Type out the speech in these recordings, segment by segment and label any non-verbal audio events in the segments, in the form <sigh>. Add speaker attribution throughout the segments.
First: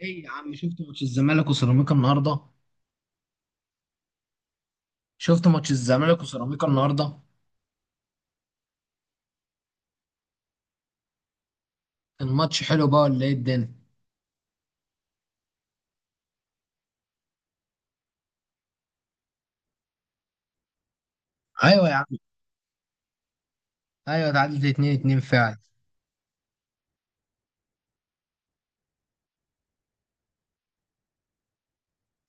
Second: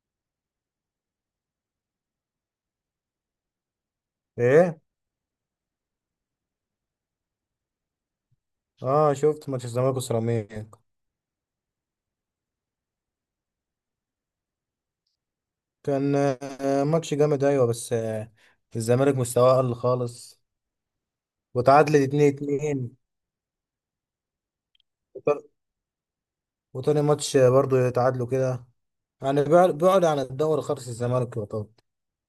Speaker 1: ايه يا عم، شفت ماتش الزمالك وسيراميكا النهارده؟
Speaker 2: ايه.
Speaker 1: شفت ماتش الزمالك وسيراميكا النهارده؟
Speaker 2: اه، شفت ماتش الزمالك وسيراميكا.
Speaker 1: الماتش حلو بقى ولا ايه الدنيا؟
Speaker 2: كان ماتش جامد، ايوه، بس الزمالك مستواه قل خالص
Speaker 1: ايوه يا
Speaker 2: وتعادلت
Speaker 1: عم.
Speaker 2: 2-2.
Speaker 1: ايوه اتعادلت 2 2 فعلا.
Speaker 2: وتاني ماتش برضو يتعادلوا كده، يعني بعد عن الدوري خالص. الزمالك يعتبر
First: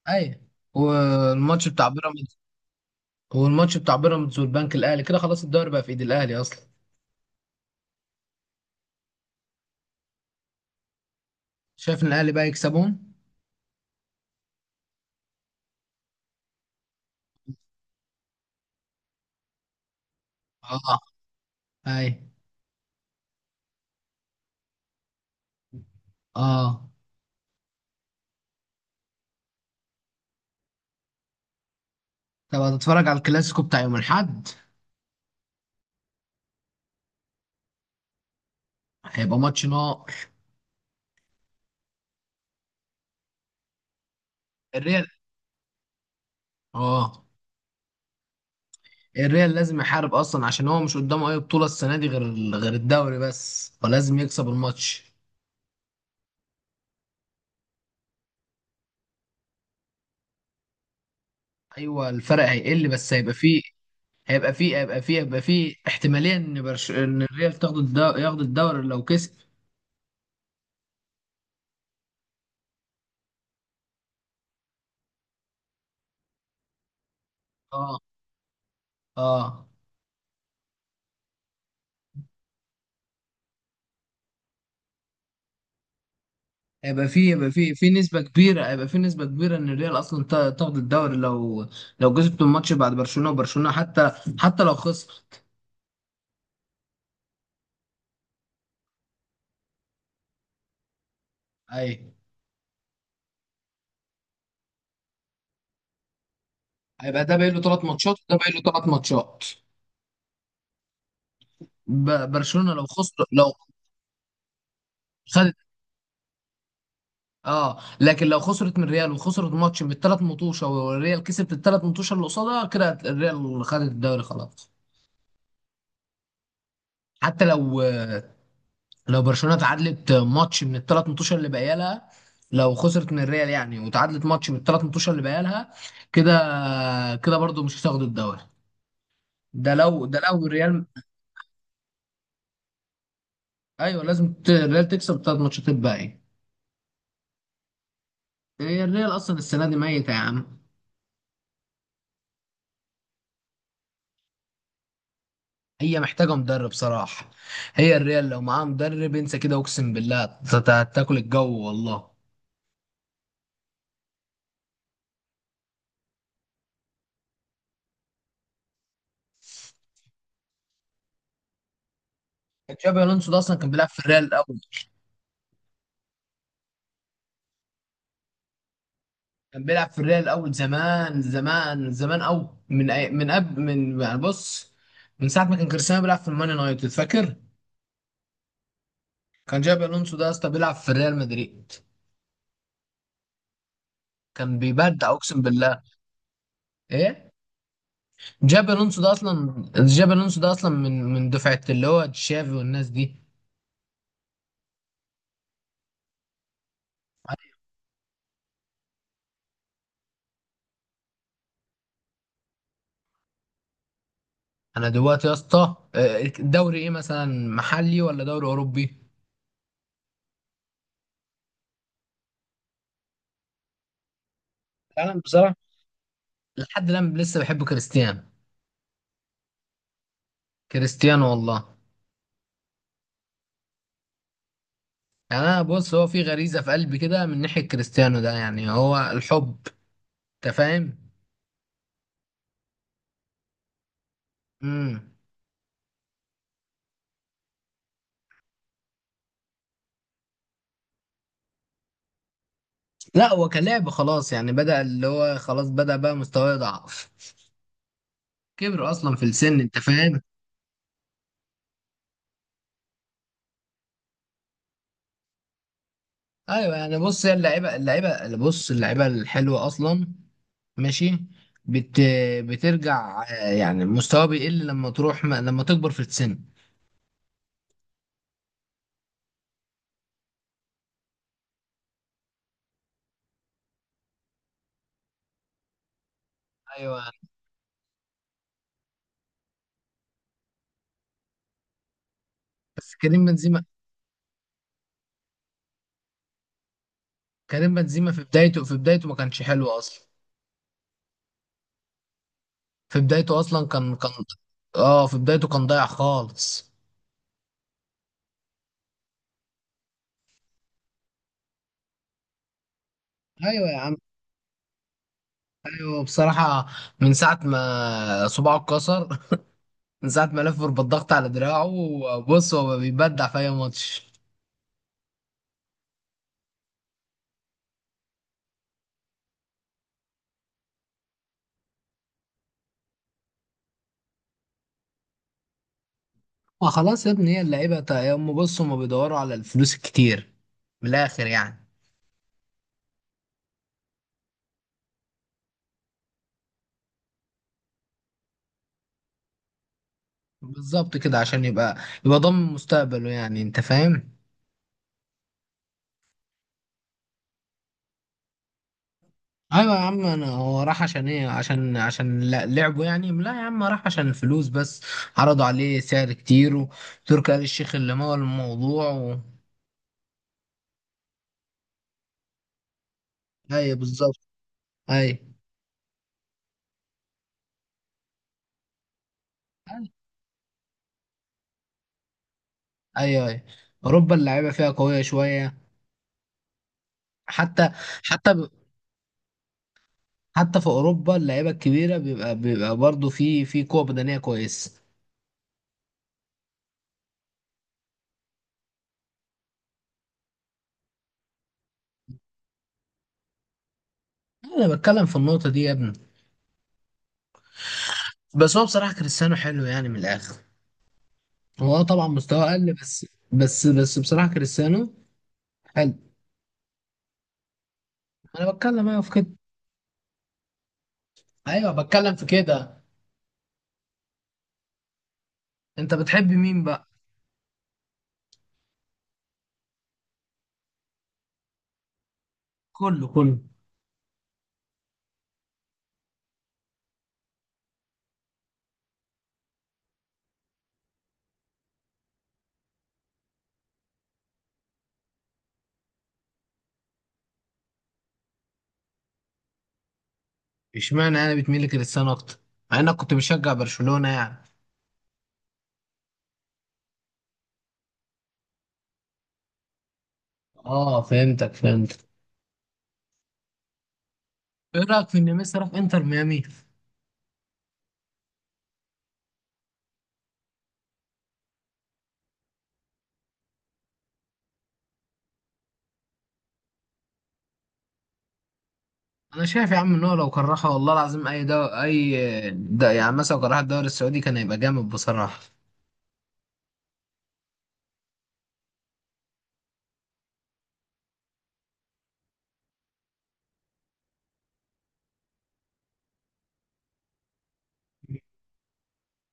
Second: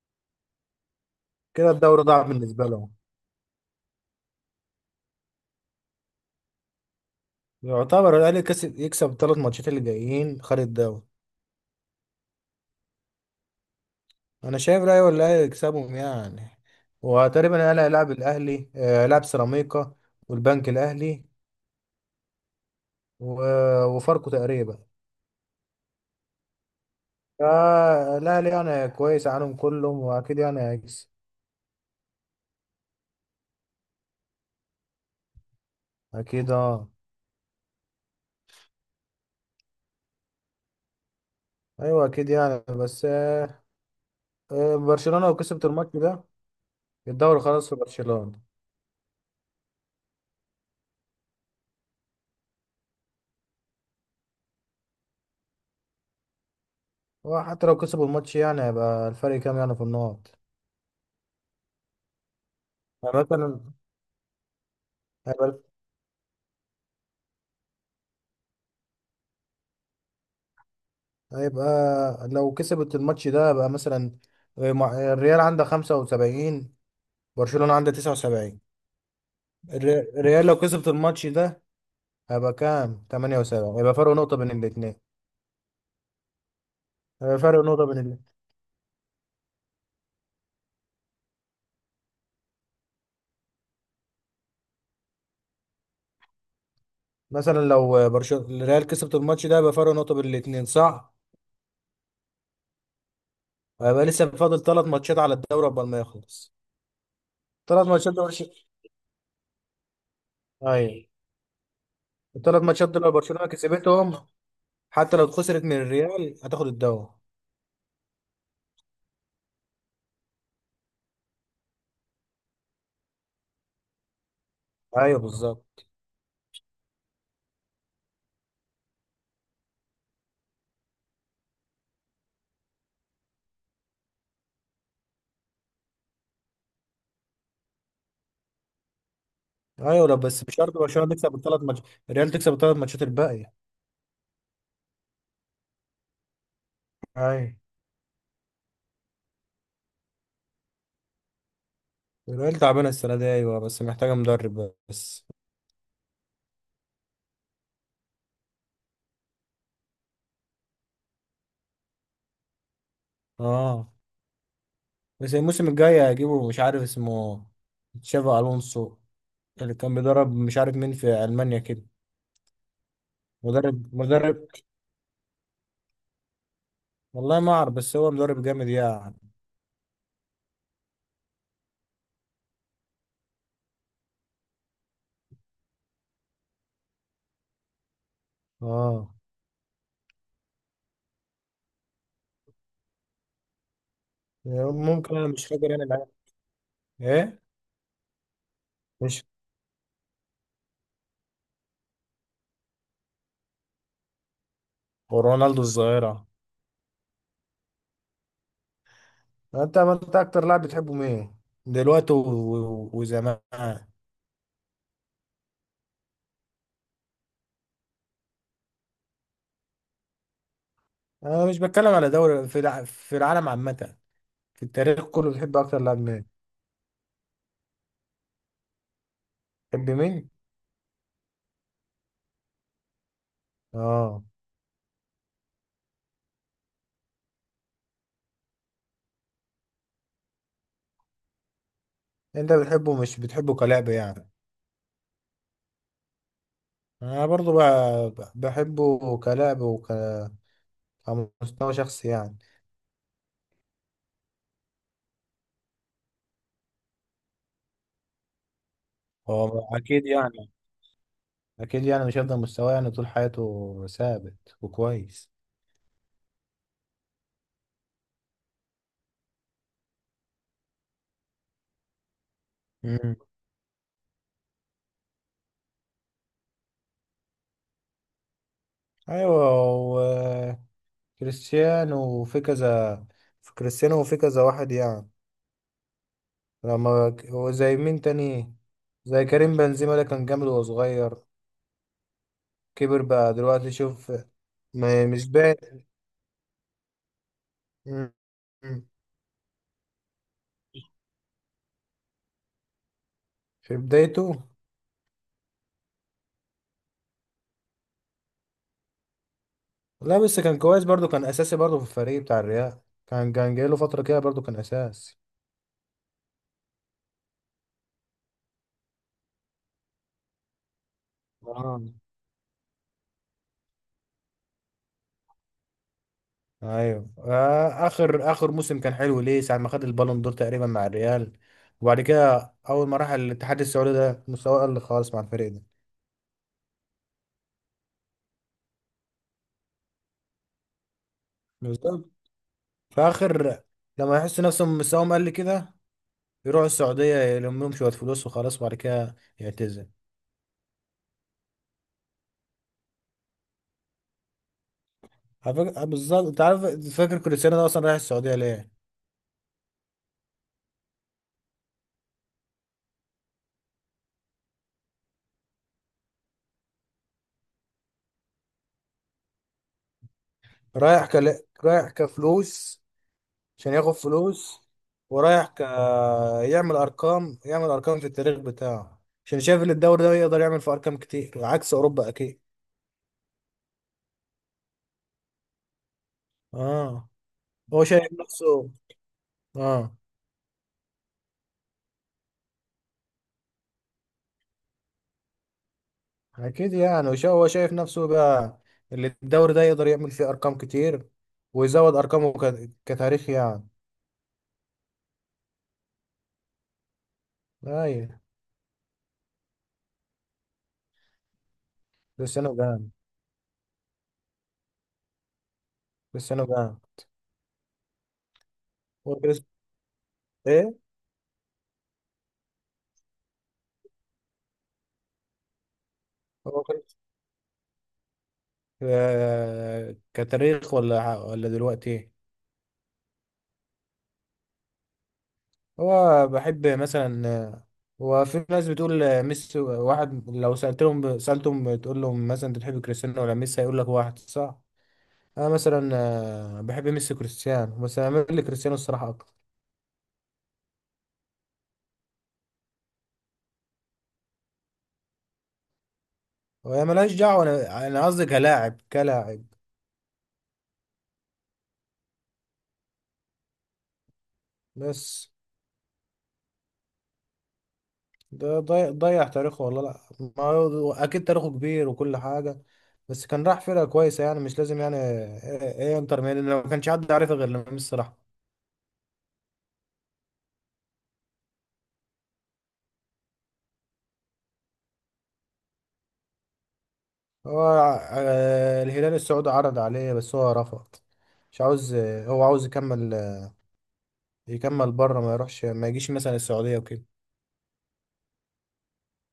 Speaker 1: ايوه، والماتش
Speaker 2: كده
Speaker 1: بتاع
Speaker 2: الدوري ضاع
Speaker 1: بيراميدز،
Speaker 2: بالنسبه لهم.
Speaker 1: والماتش بتاع بيراميدز والبنك الاهلي كده خلاص الدوري بقى في ايد الاهلي اصلا.
Speaker 2: يعتبر الاهلي كسب، يكسب الـ3 ماتشات اللي جايين خارج الدوري.
Speaker 1: شايف ان الاهلي بقى يكسبون.
Speaker 2: انا شايف الاهلي، والاهلي يكسبهم يعني. وتقريبا الاهلي هيلاعب الاهلي هيلاعب سيراميكا والبنك
Speaker 1: اه.
Speaker 2: الاهلي
Speaker 1: ايوه.
Speaker 2: وفاركو تقريبا.
Speaker 1: اه.
Speaker 2: لا لا، يعني كويس عنهم كلهم، واكيد يعني هيكسب.
Speaker 1: طب هتتفرج على الكلاسيكو بتاع يوم الاحد؟
Speaker 2: اكيد اه.
Speaker 1: هيبقى ماتش نار.
Speaker 2: ايوه اكيد يعني، بس آه آه،
Speaker 1: الريال.
Speaker 2: برشلونة لو كسبت الماتش ده،
Speaker 1: اه.
Speaker 2: الدوري خلاص في برشلونة.
Speaker 1: الريال لازم يحارب اصلا عشان هو مش قدامه اي بطولة السنة دي غير غير الدوري بس، فلازم يكسب الماتش.
Speaker 2: وحتى لو كسبوا الماتش، يعني هيبقى الفرق كام يعني في النقط؟
Speaker 1: ايوه الفرق هيقل بس
Speaker 2: يعني
Speaker 1: هيبقى
Speaker 2: مثلا
Speaker 1: فيه، هيبقى فيه، هيبقى فيه،
Speaker 2: هيبقى,
Speaker 1: احتمالية ان الريال تاخد الدوري، ياخد الدوري لو كسب.
Speaker 2: هيبقى لو كسبت الماتش ده هيبقى مثلا الريال عنده 75، برشلونة عنده
Speaker 1: اه.
Speaker 2: 79.
Speaker 1: اه.
Speaker 2: الريال لو كسبت الماتش ده هيبقى كام، 78، يبقى فرق نقطة بين الاثنين.
Speaker 1: هيبقى فيه،
Speaker 2: هيبقى
Speaker 1: هيبقى
Speaker 2: فرق
Speaker 1: فيه
Speaker 2: نقطة
Speaker 1: في
Speaker 2: بين
Speaker 1: نسبة
Speaker 2: الاثنين.
Speaker 1: كبيرة، هيبقى فيه نسبة كبيرة ان الريال اصلا تاخد الدوري لو لو كسبت الماتش بعد برشلونة، وبرشلونة حتى حتى لو خسر.
Speaker 2: مثلا لو برشلونه الريال كسبت الماتش ده يبقى فرق نقطه بين الاثنين، صح؟
Speaker 1: ايوه
Speaker 2: هيبقى لسه فاضل 3 ماتشات على الدوري قبل ما يخلص.
Speaker 1: هيبقى ده باقي له ثلاث
Speaker 2: 3 ماتشات
Speaker 1: ماتشات
Speaker 2: دول
Speaker 1: وده باقي
Speaker 2: برشلونه.
Speaker 1: له ثلاث ماتشات.
Speaker 2: ايوه، الثلاث
Speaker 1: برشلونة لو
Speaker 2: ماتشات دول لو
Speaker 1: خسر
Speaker 2: برشلونه
Speaker 1: لو
Speaker 2: كسبتهم، حتى لو
Speaker 1: خد.
Speaker 2: خسرت من الريال هتاخد الدوري.
Speaker 1: اه لكن لو خسرت من ريال وخسرت ماتش بالثلاث مطوشه، والريال كسبت الثلاث مطوشه اللي قصادها، كده الريال خدت الدوري خلاص.
Speaker 2: ايوه بالظبط.
Speaker 1: حتى لو لو برشلونه اتعادلت ماتش من الثلاث مطوشه اللي باقيه لها، لو خسرت من الريال يعني وتعادلت ماتش من الثلاث مطوشه اللي باقيه لها، كده كده برضو مش هتاخد الدوري. ده لو
Speaker 2: ايوه لا،
Speaker 1: ده
Speaker 2: بس
Speaker 1: لو
Speaker 2: مش شرط
Speaker 1: الريال.
Speaker 2: برشلونه تكسب الـ3 ماتشات، الريال تكسب الـ3 ماتشات الباقيه.
Speaker 1: ايوه لازم الريال تكسب الثلاث ماتشات الباقيه.
Speaker 2: ايوه.
Speaker 1: هي الريال اصلا السنه دي ميته يا عم.
Speaker 2: الريال تعبانه السنه دي، ايوه، بس محتاجه مدرب بس.
Speaker 1: هي محتاجة مدرب صراحة. هي الريال لو معاها مدرب انسى كده، اقسم بالله هتاكل الجو والله.
Speaker 2: اه، بس الموسم الجاي هيجيبوا مش عارف اسمه، تشافي الونسو، اللي كان بيدرب مش عارف مين في المانيا كده.
Speaker 1: تشابي الونسو ده اصلا كان
Speaker 2: مدرب
Speaker 1: بيلعب في الريال
Speaker 2: مدرب،
Speaker 1: الاول.
Speaker 2: والله ما اعرف، بس هو مدرب جامد يعني.
Speaker 1: كان بيلعب في الريال الاول زمان زمان زمان قوي، من قبل، من يعني بص، من ساعة ما كان كريستيانو بيلعب في المان يونايتد، فاكر؟
Speaker 2: اه.
Speaker 1: كان جابي الونسو ده اصلا بيلعب في الريال مدريد. كان بيبدع
Speaker 2: ممكن، انا
Speaker 1: اقسم
Speaker 2: مش فاكر،
Speaker 1: بالله.
Speaker 2: انا العيال.
Speaker 1: ايه؟
Speaker 2: ايه؟
Speaker 1: جابي الونسو ده
Speaker 2: مش
Speaker 1: اصلا، جابي الونسو ده اصلا من من دفعة اللي هو تشافي والناس دي.
Speaker 2: ورونالدو الظاهرة، انت، ما انت اكتر لاعب بتحبه مين دلوقتي وزمان؟
Speaker 1: انا دلوقتي يا اسطى، دوري ايه مثلا، محلي ولا دوري اوروبي؟
Speaker 2: انا مش بتكلم على دوري، في في العالم عامة، في التاريخ
Speaker 1: انا
Speaker 2: كله
Speaker 1: بصراحه
Speaker 2: بتحب اكتر لاعب مين؟
Speaker 1: لحد الان لسه بحب كريستيانو.
Speaker 2: بتحب مين؟
Speaker 1: كريستيانو والله.
Speaker 2: اه.
Speaker 1: يعني انا بص، هو في غريزه في قلبي كده من ناحيه كريستيانو ده، يعني هو الحب، انت فاهم.
Speaker 2: انت بتحبه، مش بتحبه كلاعب يعني؟
Speaker 1: امم
Speaker 2: انا برضو بحبه كلاعب وكمستوى شخصي يعني.
Speaker 1: لا هو كلاعب خلاص يعني بدأ، اللي هو خلاص بدأ بقى مستواه يضعف، كبر اصلا في السن،
Speaker 2: هو
Speaker 1: انت
Speaker 2: اكيد
Speaker 1: فاهم.
Speaker 2: يعني، اكيد يعني مش هيفضل مستواه يعني طول حياته ثابت وكويس.
Speaker 1: ايوه يعني بص، هي اللعيبه، اللعيبه بص، اللعيبه الحلوه اصلا، ماشي، بت
Speaker 2: مم.
Speaker 1: بترجع، يعني مستواه بيقل لما تروح ما... لما تكبر في السن.
Speaker 2: ايوه. وكريستيانو وفي كذا، في كريستيانو وفي كذا واحد يعني. لما
Speaker 1: ايوه.
Speaker 2: هو زي مين تاني، زي كريم بنزيما، ده كان جامد وهو صغير،
Speaker 1: بس
Speaker 2: كبر
Speaker 1: كريم
Speaker 2: بقى
Speaker 1: بنزيما،
Speaker 2: دلوقتي شوف، ما مش باين.
Speaker 1: كريم بنزيما
Speaker 2: مم.
Speaker 1: في بدايته، في
Speaker 2: مم.
Speaker 1: بدايته ما كانش حلو اصلا. في بدايته اصلا
Speaker 2: في
Speaker 1: كان
Speaker 2: بدايته.
Speaker 1: اه في بدايته كان ضايع خالص.
Speaker 2: لا بس كان كويس برضو، كان اساسي برضو في الفريق بتاع الريال. كان كان
Speaker 1: ايوه
Speaker 2: جاي له
Speaker 1: يا عم.
Speaker 2: فترة كده برضو كان اساسي.
Speaker 1: ايوه بصراحه. من ساعه ما صباعه اتكسر <laughs> من ساعه ما لف بالضغط على دراعه.
Speaker 2: آه.
Speaker 1: بص هو بيبدع في اي ماتش.
Speaker 2: ايوه. اخر اخر موسم كان حلو ليه، ساعه ما خد البالون دور تقريبا مع الريال. وبعد كده اول ما راح الاتحاد السعودي ده مستواه قل خالص مع الفريق ده.
Speaker 1: وخلاص يا ابني، هي اللعيبه هم بصوا، هم بيدوروا على الفلوس الكتير، من الاخر يعني.
Speaker 2: بالظبط. فاخر، لما يحس نفسهم مستواهم قل كده يروحوا السعوديه يلم لهم شويه فلوس وخلاص، وبعد كده يعتزل.
Speaker 1: بالظبط كده عشان يبقى يبقى ضامن مستقبله يعني، انت فاهم.
Speaker 2: بالظبط، انت عارف فاكر كريستيانو ده اصلا رايح السعوديه ليه؟
Speaker 1: ايوه يا عم. انا هو راح عشان ايه؟ عشان لعبه يعني؟ لا يا عم راح عشان الفلوس بس. عرضوا عليه سعر كتير، وتركي آل الشيخ اللي مول الموضوع
Speaker 2: رايح كفلوس، عشان
Speaker 1: ايوه
Speaker 2: ياخد
Speaker 1: بالظبط.
Speaker 2: فلوس.
Speaker 1: ايوه
Speaker 2: ورايح ك... يعمل ارقام، يعمل ارقام في التاريخ بتاعه، عشان شايف ان الدوري ده يقدر يعمل في ارقام كتير عكس اوروبا اكيد.
Speaker 1: ايوه ايوه. اوروبا اللعيبه فيها قويه شويه.
Speaker 2: اه.
Speaker 1: حتى
Speaker 2: هو شايف
Speaker 1: حتى
Speaker 2: نفسه. اه،
Speaker 1: حتى في اوروبا اللعيبه الكبيره بيبقى برضه في قوه بدنيه كويسه.
Speaker 2: اكيد يعني، هو شايف نفسه بقى اللي الدوري ده يقدر يعمل فيه ارقام كتير ويزود ارقامه كتاريخ يعني.
Speaker 1: انا بتكلم في النقطه دي يا ابني.
Speaker 2: ايوه.
Speaker 1: بس هو بصراحه كريستيانو حلو يعني من الاخر. هو آه طبعا مستواه
Speaker 2: كريستيانو
Speaker 1: اقل
Speaker 2: جان.
Speaker 1: بس. بس بصراحه كريستيانو حلو.
Speaker 2: كريستيانو جان.
Speaker 1: انا بتكلم ايوه في
Speaker 2: هو
Speaker 1: كده.
Speaker 2: كريس. ايه.
Speaker 1: ايوه بتكلم في كده. انت بتحب مين
Speaker 2: هو
Speaker 1: بقى؟
Speaker 2: كريس كتاريخ ولا دلوقتي إيه؟
Speaker 1: كله كله.
Speaker 2: هو بحب مثلا هو في ناس بتقول ميسي واحد، لو سألتهم سألتهم تقول لهم مثلا انت بتحب كريستيانو ولا ميسي هيقول لك واحد، صح. انا مثلا بحب ميسي كريستيانو، بس انا بميل لكريستيانو الصراحة اكتر.
Speaker 1: اشمعنى انا بتميل لكريستيانو اكتر مع انك كنت بشجع برشلونه يعني؟
Speaker 2: وهي ملهاش دعوة، انا قصدي كلاعب كلاعب
Speaker 1: اه فهمتك فهمتك. ايه رايك في
Speaker 2: بس.
Speaker 1: ان ميسي راح انتر ميامي؟
Speaker 2: ده ضيع تاريخه والله. لا، ما هو اكيد تاريخه كبير وكل حاجة، بس كان راح فرقة كويسة يعني، مش لازم يعني ايه إيه إيه، انتر ميامي لو ما كانش حد عارفها غير لما ميسي راح.
Speaker 1: انا شايف يا عم ان هو لو كرهها والله العظيم اي ده يعني مثلا لو كرهها الدوري السعودي كان هيبقى جامد بصراحه.
Speaker 2: هو الهلال السعودي عرض عليه بس هو رفض، مش عاوز، هو عاوز يكمل، يكمل بره، ما يروحش، ما يجيش مثلا السعودية وكده.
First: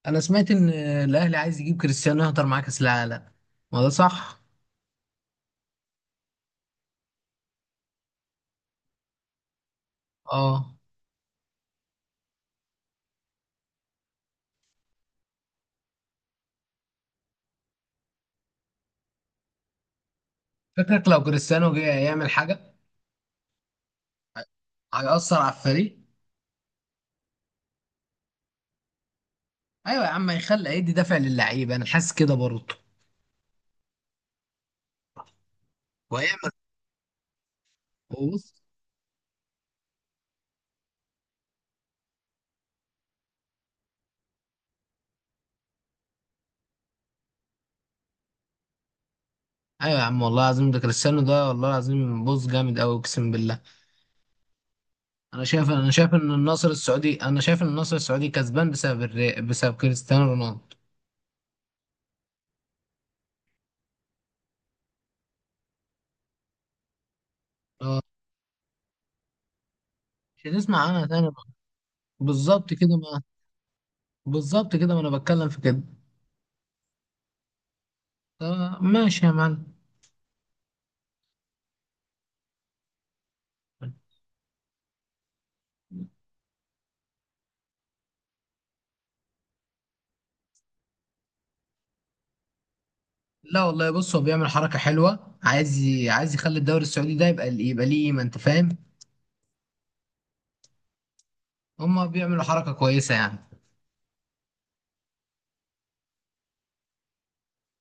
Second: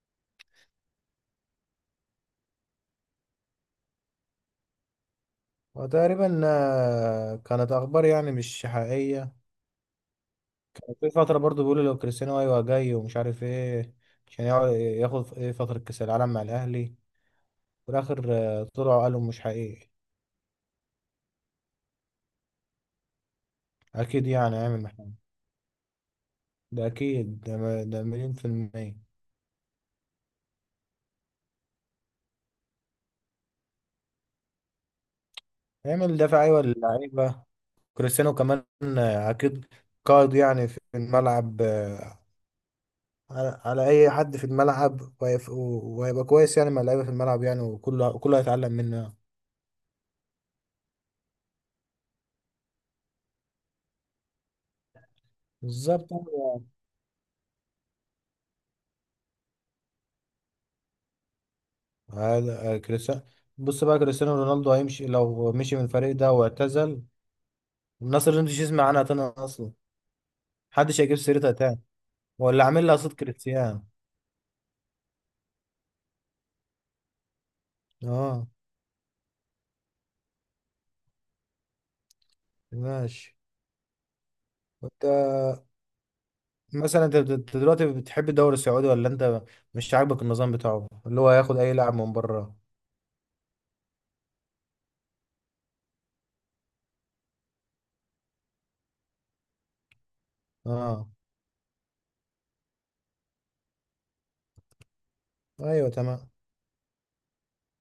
Speaker 1: انا سمعت ان الاهلي عايز يجيب كريستيانو يهضر معاه كاس العالم، ما ده صح؟
Speaker 2: وتقريبا كانت أخبار يعني مش حقيقية.
Speaker 1: اه.
Speaker 2: وفي فترة برضو بيقولوا لو كريستيانو أيوة جاي ومش عارف إيه، عشان ياخد إيه فترة كأس العالم مع الأهلي. في الآخر طلعوا قالوا مش حقيقي.
Speaker 1: فكرك لو كريستيانو جه يعمل حاجه،
Speaker 2: أكيد يعني هيعمل محمد.
Speaker 1: هيأثر على الفريق؟
Speaker 2: ده أكيد، ده 100%.
Speaker 1: ايوه يا عم، هيدي دافع للعيبه، انا حاسس كده برضه.
Speaker 2: هيعمل دفع
Speaker 1: وهيعمل
Speaker 2: أيوة للعيبة. كريستيانو
Speaker 1: بص.
Speaker 2: كمان اكيد قائد يعني في الملعب، على على اي حد في الملعب، وهيبقى كويس يعني مع اللعيبه في الملعب يعني، وكله وكله هيتعلم منه يعني.
Speaker 1: ايوه يا عم والله العظيم، ده كريستيانو ده والله العظيم بص، جامد قوي اقسم بالله.
Speaker 2: بالظبط.
Speaker 1: انا شايف ان النصر السعودي كسبان بسبب بسبب كريستيانو رونالدو.
Speaker 2: هذا كريستيانو. بص بقى، كريستيانو رونالدو هيمشي، لو مشي من الفريق ده واعتزل،
Speaker 1: آه.
Speaker 2: الناس اللي مش يسمع عنها تاني اصلا،
Speaker 1: مش هتسمع
Speaker 2: محدش
Speaker 1: عنها
Speaker 2: هيجيب
Speaker 1: تاني بقى.
Speaker 2: سيرتها تاني، ولا
Speaker 1: بالظبط
Speaker 2: عامل
Speaker 1: كده
Speaker 2: لها صوت
Speaker 1: ما
Speaker 2: كريستيانو.
Speaker 1: بالظبط كده، ما انا بتكلم في كده.
Speaker 2: اه.
Speaker 1: آه، ماشي يا معلم.
Speaker 2: ماشي. وانت مثلا، أنت دلوقتي بتحب الدوري السعودي، ولا انت مش عاجبك النظام بتاعه اللي هو هياخد اي لاعب من بره؟
Speaker 1: لا والله بص، هو بيعمل حركة حلوة، عايز عايز يخلي الدوري السعودي ده يبقى، يبقى ليه قيمة، انت فاهم.
Speaker 2: اه.
Speaker 1: هما بيعملوا حركة كويسة يعني.
Speaker 2: ايوه تمام.